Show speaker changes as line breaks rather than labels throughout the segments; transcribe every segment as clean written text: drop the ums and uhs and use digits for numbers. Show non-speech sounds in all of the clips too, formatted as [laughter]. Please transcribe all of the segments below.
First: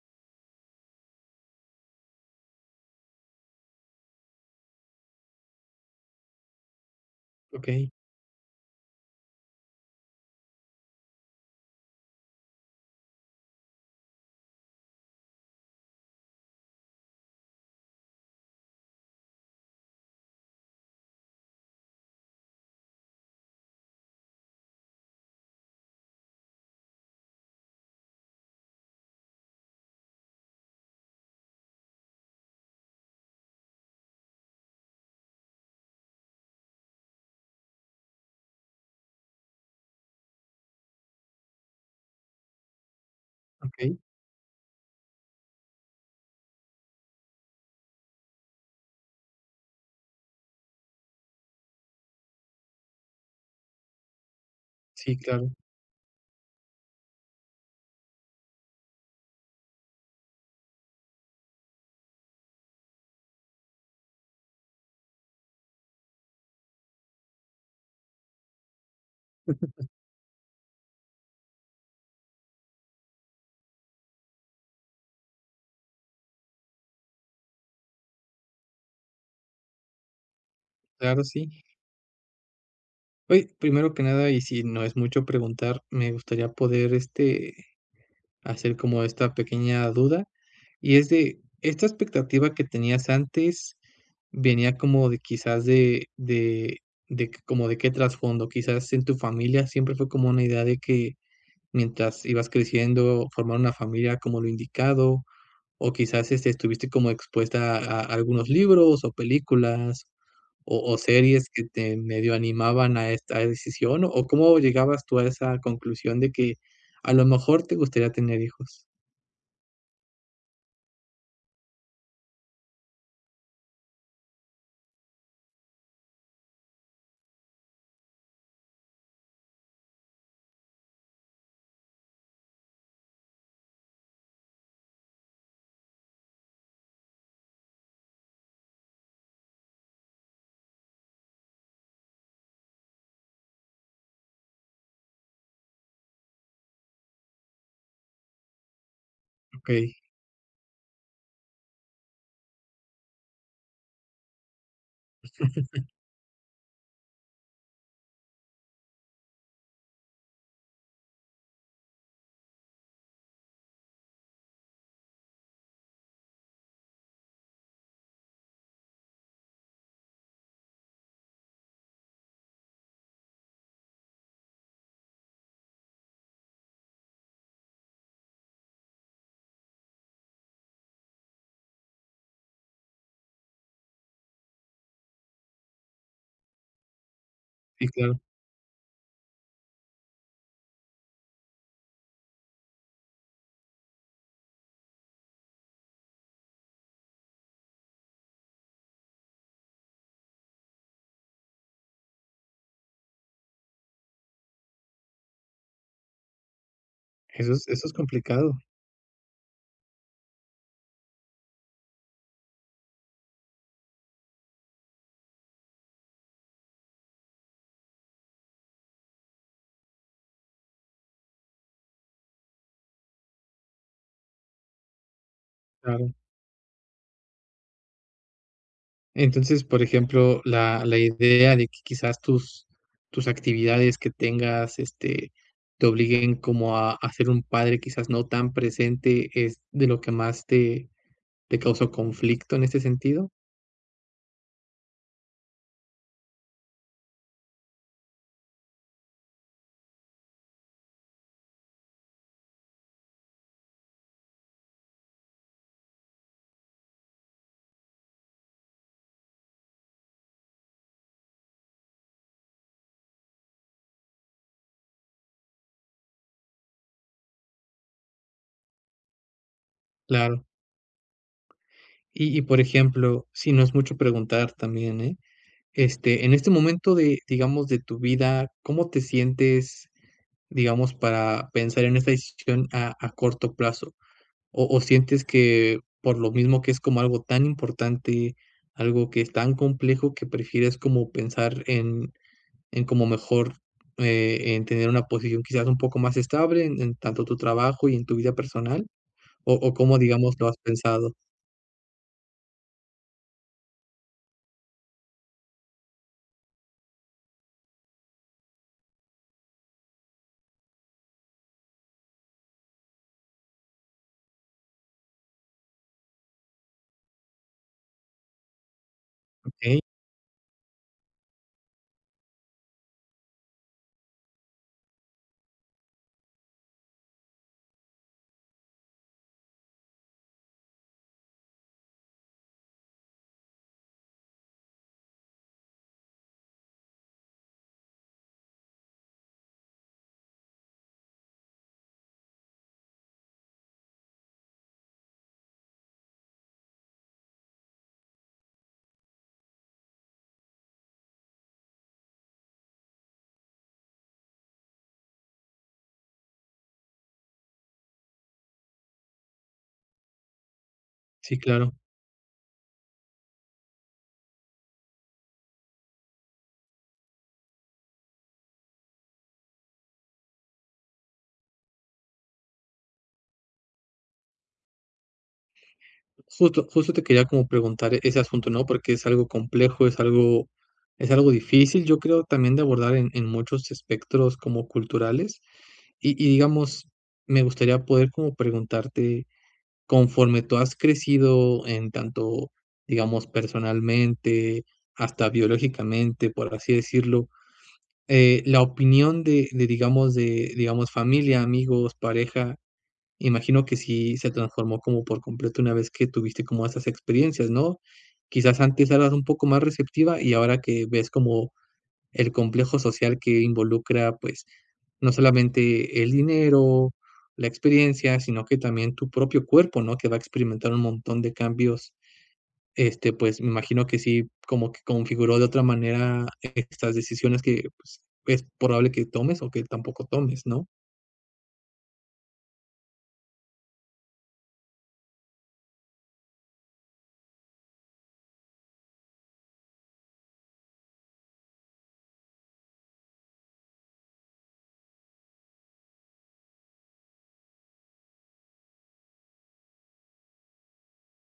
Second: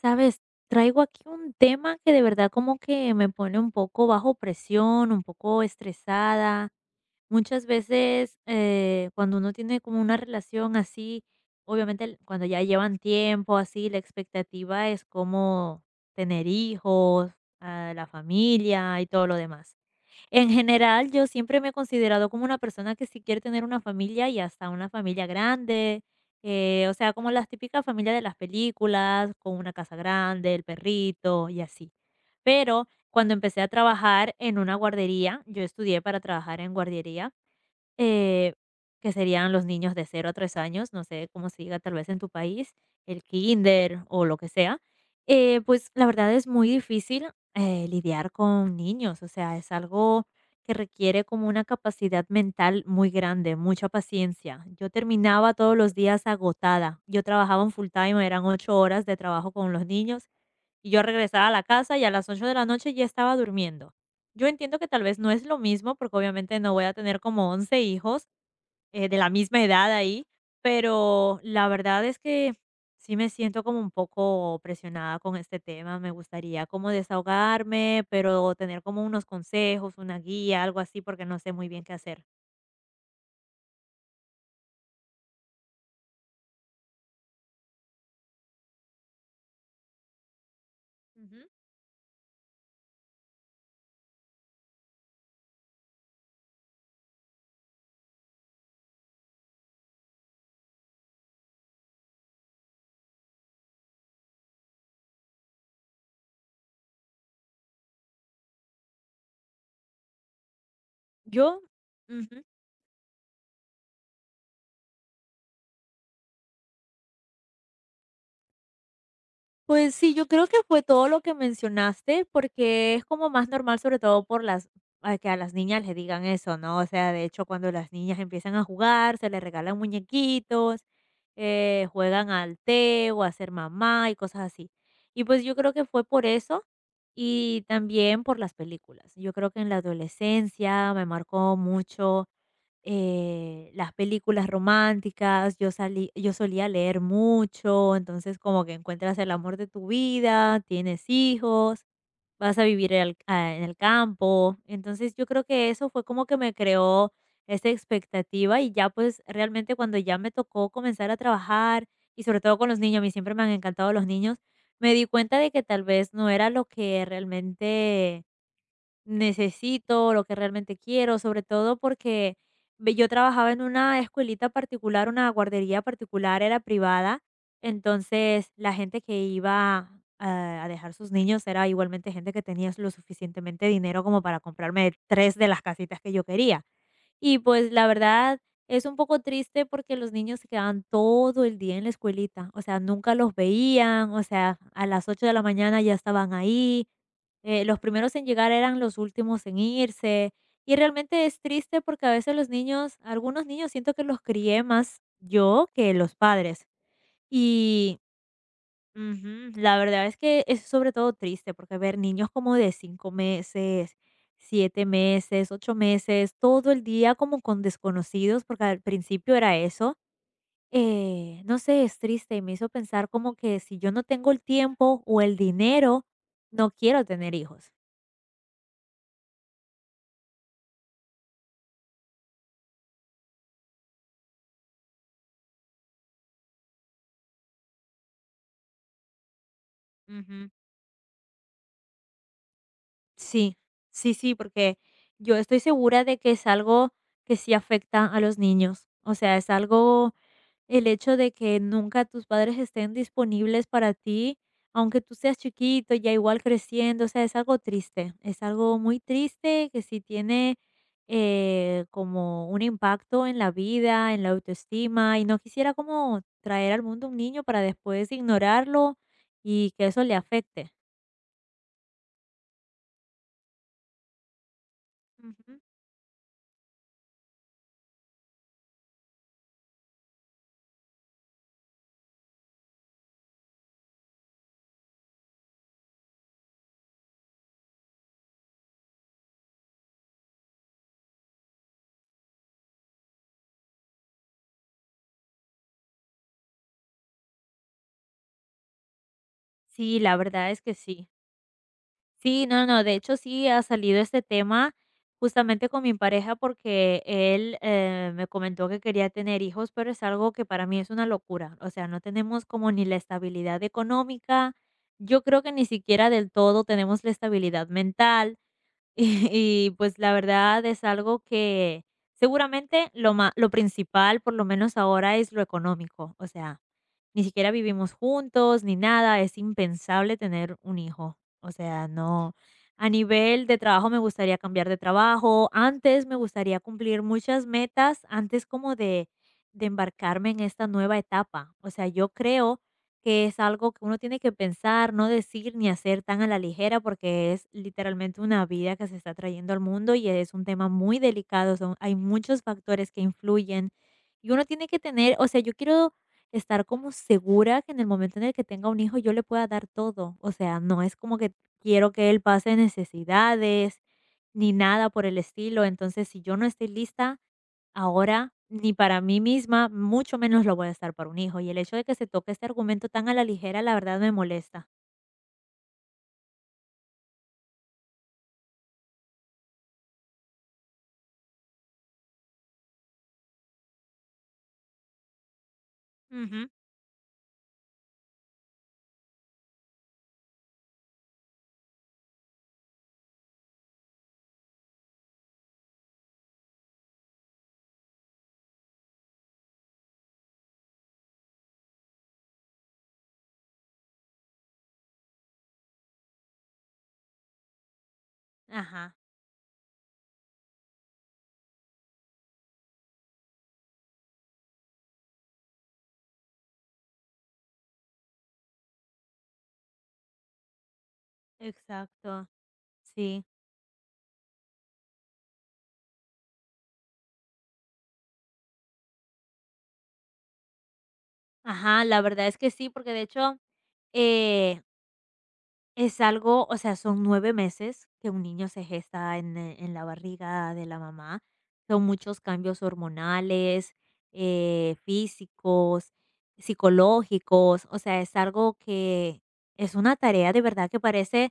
Sabes, traigo aquí un tema que de verdad como que me pone un poco bajo presión, un poco estresada. Muchas
Okey,
veces cuando uno tiene como una relación así, obviamente cuando ya llevan tiempo así, la expectativa es como tener hijos, ah, la familia y todo lo demás. En general, yo siempre me he considerado como una persona que sí quiere tener una familia y hasta una familia grande, o sea, como las típicas familias de las películas, con una casa grande, el perrito y así. Pero cuando empecé a trabajar en una guardería, yo estudié para trabajar en guardería, eh, que serían los niños de 0 a 3 años, no sé cómo se diga tal vez en tu país, el
okey.
kinder o lo que sea. Pues la verdad es muy difícil lidiar con niños, o sea, es algo que requiere como una capacidad mental muy grande, mucha paciencia. Yo
Sí, claro,
terminaba todos los días agotada, yo trabajaba en full time, eran 8 horas de trabajo con los niños y yo regresaba a la casa y a las 8 de la noche ya estaba durmiendo. Yo entiendo que tal vez no es lo mismo, porque obviamente no voy a tener como 11 hijos de la misma edad ahí, pero la verdad es que sí me siento como un poco presionada con este tema. Me gustaría como desahogarme, pero tener como unos consejos, una guía, algo así, porque
claro,
no
sí.
sé muy bien qué hacer.
Oye, primero que nada, y si no es mucho preguntar, me gustaría poder, hacer como esta pequeña duda. Y es de,
Ujú.
¿esta expectativa que tenías antes venía como de, quizás, como de qué trasfondo? ¿Quizás en tu familia siempre fue como una idea de que mientras ibas creciendo, formar una familia como lo indicado, o quizás, estuviste como expuesta a algunos libros o películas, o series
Yo,
que te medio
ujú.
animaban a esta decisión, o cómo llegabas tú a esa conclusión de que a lo mejor te gustaría tener hijos?
Pues sí, yo creo que fue todo lo que mencionaste, porque es como más normal, sobre todo por las a que a las niñas les digan eso, ¿no? O sea, de hecho, cuando las niñas empiezan a jugar, se les regalan muñequitos, juegan al té o a ser mamá y cosas así. Y pues yo creo que fue por eso y también por las películas. Yo creo que en la adolescencia me marcó mucho las películas románticas, yo solía leer mucho, entonces como que encuentras el amor de
Okey,
tu vida, tienes hijos, vas a vivir al a en el campo. Entonces, yo creo que eso fue como que me creó esa expectativa y ya, pues, realmente cuando ya me tocó comenzar a trabajar y sobre todo con los niños, a mí siempre me han encantado los niños, me di cuenta de que tal vez no era lo que realmente necesito, lo que realmente quiero, sobre todo porque yo trabajaba en una escuelita particular, una guardería particular, era privada, entonces la gente que iba a dejar sus niños era igualmente gente que tenía lo suficientemente dinero como para comprarme tres de las casitas que yo quería. Y pues la
sí, claro.
verdad es un poco triste porque los niños se quedaban todo el día en la escuelita, o sea, nunca los veían, o sea, a las 8 de la mañana ya estaban ahí, los primeros en llegar eran los últimos en irse. Y realmente es triste porque a veces los niños, algunos niños siento que los crié más yo que los padres.
Eso es
Y,
complicado,
ujú. La verdad es que es sobre todo triste porque ver niños como de 5 meses, 7 meses, 8 meses, todo el día como con desconocidos, porque al principio era eso, no sé, es triste y me hizo pensar como que si yo no tengo el tiempo o el dinero,
claro.
no quiero tener hijos.
Entonces, por ejemplo, la idea de que quizás tus actividades que tengas, te obliguen como a ser un padre quizás no tan presente, ¿es de lo que más
Ujú.
te causó conflicto en este sentido?
Sí, sí, sí, porque yo estoy segura de que es algo que sí afecta a los niños, o sea, es algo. El hecho de que nunca tus padres estén disponibles para ti, aunque tú seas chiquito, ya igual creciendo, o sea, es algo triste, es algo muy triste que sí tiene como un impacto en la vida, en la autoestima, y no quisiera como traer al mundo un niño para después ignorarlo y que eso le
Claro.
afecte.
Y, por ejemplo, si no es mucho preguntar también, ¿eh?
Ujú.
En este momento de, digamos, de tu vida, ¿cómo te sientes, digamos, para pensar en esta decisión a corto plazo? ¿O sientes que por lo mismo que es como algo tan importante, algo que es tan complejo, que prefieres como pensar en, como mejor, en tener una posición quizás un poco más estable en tanto tu trabajo y en tu vida personal? ¿O cómo,
Sí, la
digamos, lo
verdad
has
es que sí.
pensado?
Sí, no, no, de hecho sí ha salido este tema justamente con mi pareja porque él me comentó que quería tener hijos, pero es algo que para mí es una locura. O sea, no tenemos como ni la estabilidad económica, yo creo que ni siquiera del todo tenemos la estabilidad mental. [laughs] Y,
Ok,
pues, la verdad es algo que seguramente lo principal, por lo menos ahora, es lo económico. O sea, ni siquiera vivimos juntos ni nada, es impensable tener un hijo. O sea, no. A nivel de trabajo me gustaría cambiar de trabajo. Antes me gustaría cumplir muchas metas antes como de embarcarme en esta nueva etapa. O sea, yo creo que es algo que uno tiene que pensar, no decir ni hacer tan a la ligera, porque es literalmente una vida que se está trayendo al mundo y es un tema muy delicado, son, hay muchos factores que influyen y uno tiene que tener, o sea, yo quiero estar como segura que en el momento en el que tenga un hijo yo le pueda dar todo, o sea, no es como que
sí, claro.
quiero que él pase necesidades ni nada por el estilo, entonces si yo no estoy lista, ahora, ni para mí misma, mucho menos lo voy a estar para un hijo. Y el hecho de que se toque este argumento tan a la ligera, la verdad me molesta.
Justo te quería como preguntar ese asunto, ¿no? Porque es algo complejo, es algo difícil, yo creo, también de abordar en muchos espectros como culturales. Y
Ujú.
digamos, me gustaría poder como preguntarte, conforme tú has crecido en tanto, digamos, personalmente, hasta biológicamente, por así decirlo, la opinión de, digamos, familia, amigos, pareja, imagino que sí se transformó como por completo una vez que tuviste como esas experiencias, ¿no? Quizás antes
Ajá,
eras un poco más receptiva y ahora que ves como el complejo social que involucra, pues, no solamente el dinero, la experiencia, sino que también tu propio cuerpo, ¿no? Que va a experimentar un montón de cambios.
exacto. Sí.
Pues me imagino que sí, como que configuró de otra manera estas decisiones que, pues, es probable que tomes o que tampoco tomes, ¿no?
Ajá, la verdad es que sí, porque de hecho eh, es algo, o sea, son 9 meses que un niño se gesta en la barriga de la mamá. Son muchos cambios hormonales, físicos, psicológicos. O sea, es algo que es una tarea de verdad que parece.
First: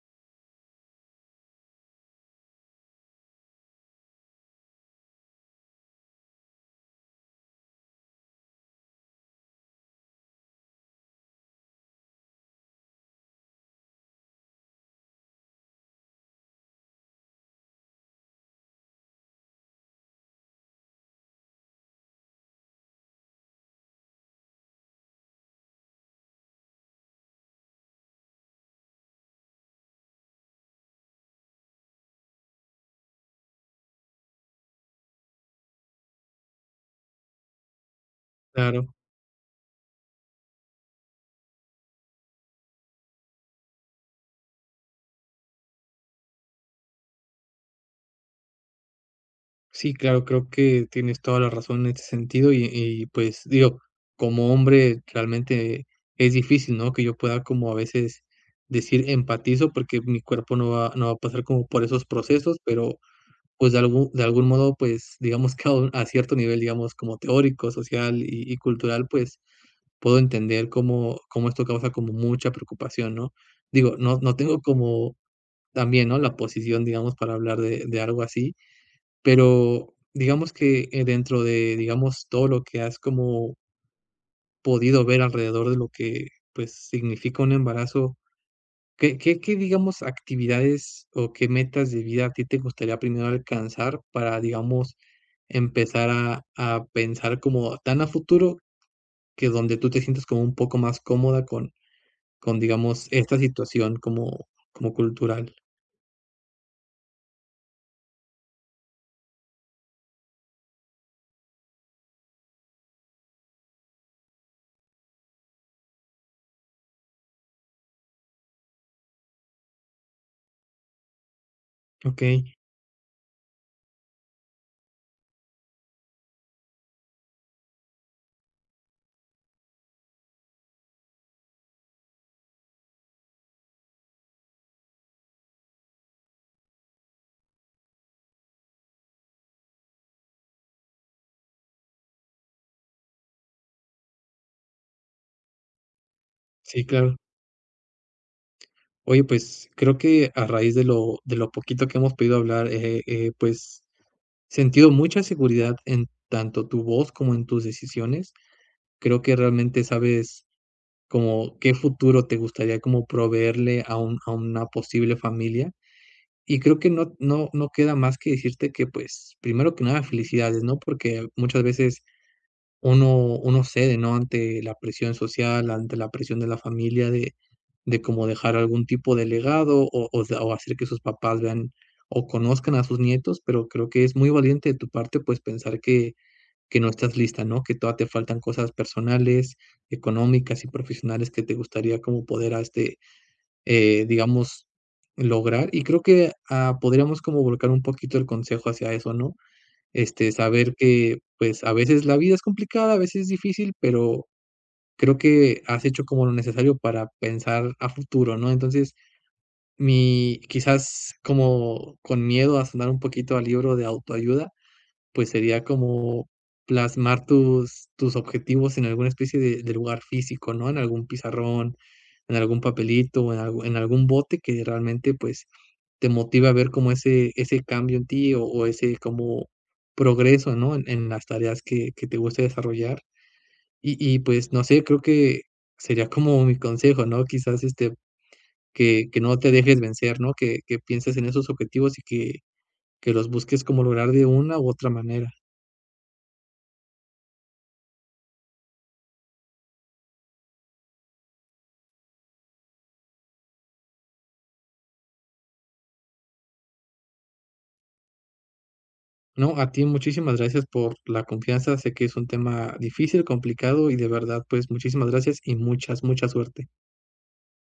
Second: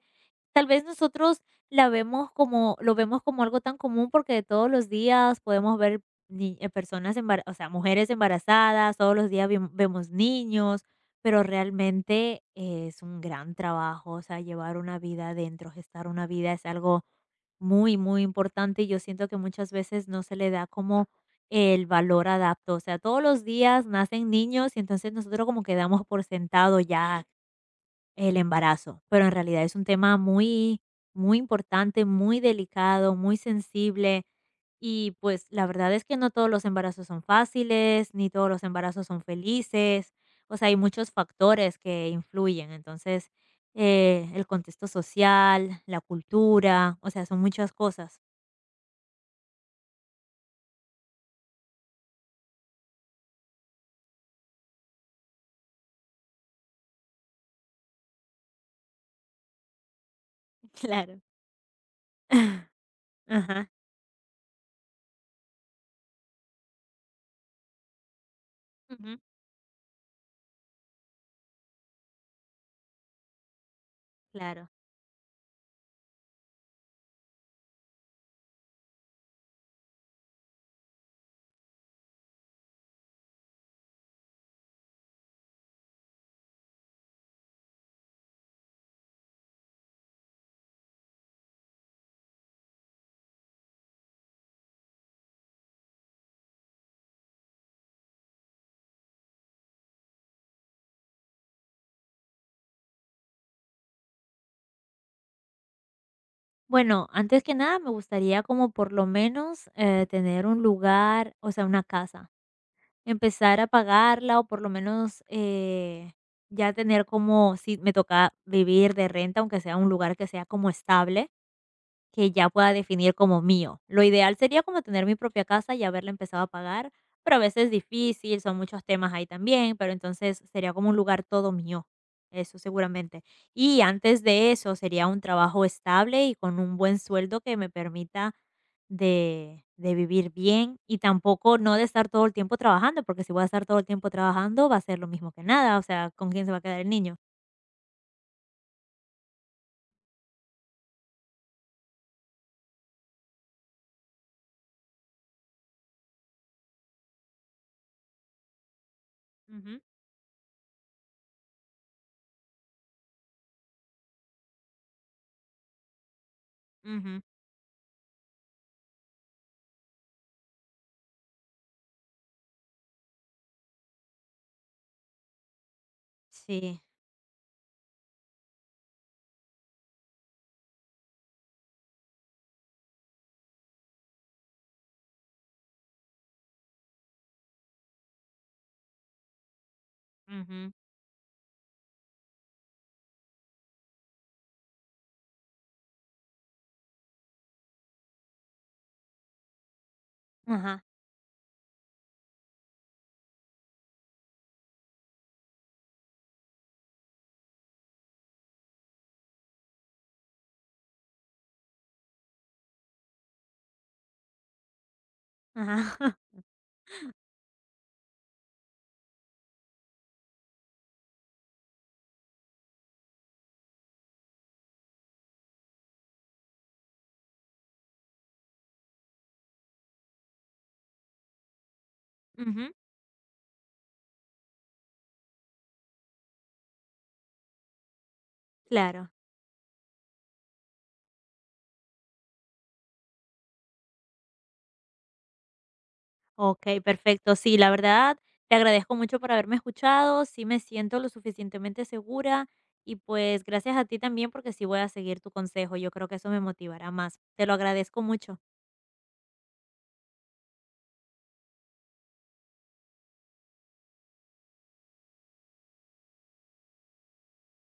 Tal vez nosotros la vemos como lo vemos como algo tan común porque todos los días podemos ver ni personas embara o sea, mujeres embarazadas, todos los días vemos niños, pero realmente es un gran trabajo, o sea, llevar una vida adentro, gestar una vida es algo muy, muy importante, y yo siento que muchas veces no se le da como el valor adapto, o sea, todos los días nacen niños y entonces nosotros como quedamos por sentado ya el embarazo, pero en realidad es un tema muy, muy importante, muy delicado, muy sensible y pues la verdad es que no todos los embarazos son fáciles, ni todos los
Claro.
embarazos son felices, o sea, hay muchos factores que influyen, entonces el contexto social, la cultura, o sea, son muchas cosas.
Sí, claro, creo que tienes toda la razón en ese sentido y, pues digo, como hombre realmente es difícil, ¿no? Que yo pueda como a veces decir empatizo porque mi cuerpo no va a
Claro.
pasar como por esos procesos,
[laughs]
pero
Ajá.
pues de algún modo, pues digamos que a cierto nivel, digamos como teórico, social y cultural,
Ujú.
pues puedo entender cómo esto causa como mucha preocupación, ¿no? Digo, no tengo
Claro.
como también, ¿no?, la posición, digamos, para hablar de algo así. Pero digamos que, dentro de, digamos, todo lo que has como podido ver alrededor de lo que, pues, significa un embarazo, ¿qué, digamos, actividades o qué metas de vida a ti te gustaría primero alcanzar para, digamos, empezar a pensar como tan a futuro, que donde tú te sientes como un poco más cómoda con, digamos, esta situación como cultural?
Bueno, antes que nada me gustaría como por lo menos tener un lugar, o sea, una casa, empezar a pagarla o por lo menos ya tener como, si me toca vivir de renta, aunque sea un lugar que sea como estable, que ya
Okey,
pueda definir como mío. Lo ideal sería como tener mi propia casa y haberla empezado a pagar, pero a veces es difícil, son muchos temas ahí también, pero entonces sería como un lugar todo mío, eso seguramente. Y antes de eso sería un trabajo estable y con un buen sueldo que me permita de vivir bien y tampoco no de estar todo el tiempo trabajando, porque si voy a estar todo el tiempo trabajando va a ser lo mismo que nada, o sea, ¿con quién se va a quedar
sí,
el
claro.
niño?
Oye, pues creo que a raíz de lo poquito que hemos podido hablar, pues, sentido mucha seguridad en tanto tu voz como en tus decisiones. Creo que
Ujú,
realmente sabes como qué futuro te gustaría como proveerle a un a una posible familia. Y creo que no
ujú.
no no queda más que decirte que, pues, primero que nada, felicidades, ¿no? Porque muchas veces uno cede, ¿no?, ante la presión social, ante la presión de la
Sí,
familia, de como dejar algún tipo de legado, o hacer que sus papás vean o conozcan a sus nietos. Pero creo que es muy valiente de tu parte, pues, pensar que, no estás lista, ¿no? Que todavía te faltan cosas personales, económicas y
ujú,
profesionales que te gustaría como poder, digamos, lograr. Y creo que, podríamos como volcar un poquito el consejo hacia eso, ¿no? Saber
ajá,
que, pues, a veces la vida es complicada, a veces es difícil, pero creo que has hecho como lo necesario para pensar a futuro, ¿no? Entonces, mi quizás como con miedo a sonar un poquito al libro de autoayuda, pues, sería
ajá,
como
[laughs]
plasmar tus objetivos en alguna especie de lugar físico, ¿no?, en algún pizarrón, en algún papelito, en algún bote que realmente, pues, te motiva a ver como ese cambio en ti, o ese como progreso, ¿no?, en las tareas que te gusta
ujú.
desarrollar. Y, pues, no sé, creo que sería como mi consejo, ¿no? Quizás,
Claro,
que no te dejes vencer, ¿no? Que pienses en esos objetivos y que los busques como lograr de una u otra manera,
okey, perfecto. Sí, la verdad, te agradezco mucho por haberme escuchado, sí me siento lo suficientemente segura y, pues, gracias a ti también, porque sí voy a seguir tu consejo, yo creo que eso me motivará más. Te lo agradezco mucho.
¿no? A ti muchísimas gracias por la confianza. Sé que es un tema difícil, complicado y, de verdad, pues, muchísimas gracias y mucha suerte.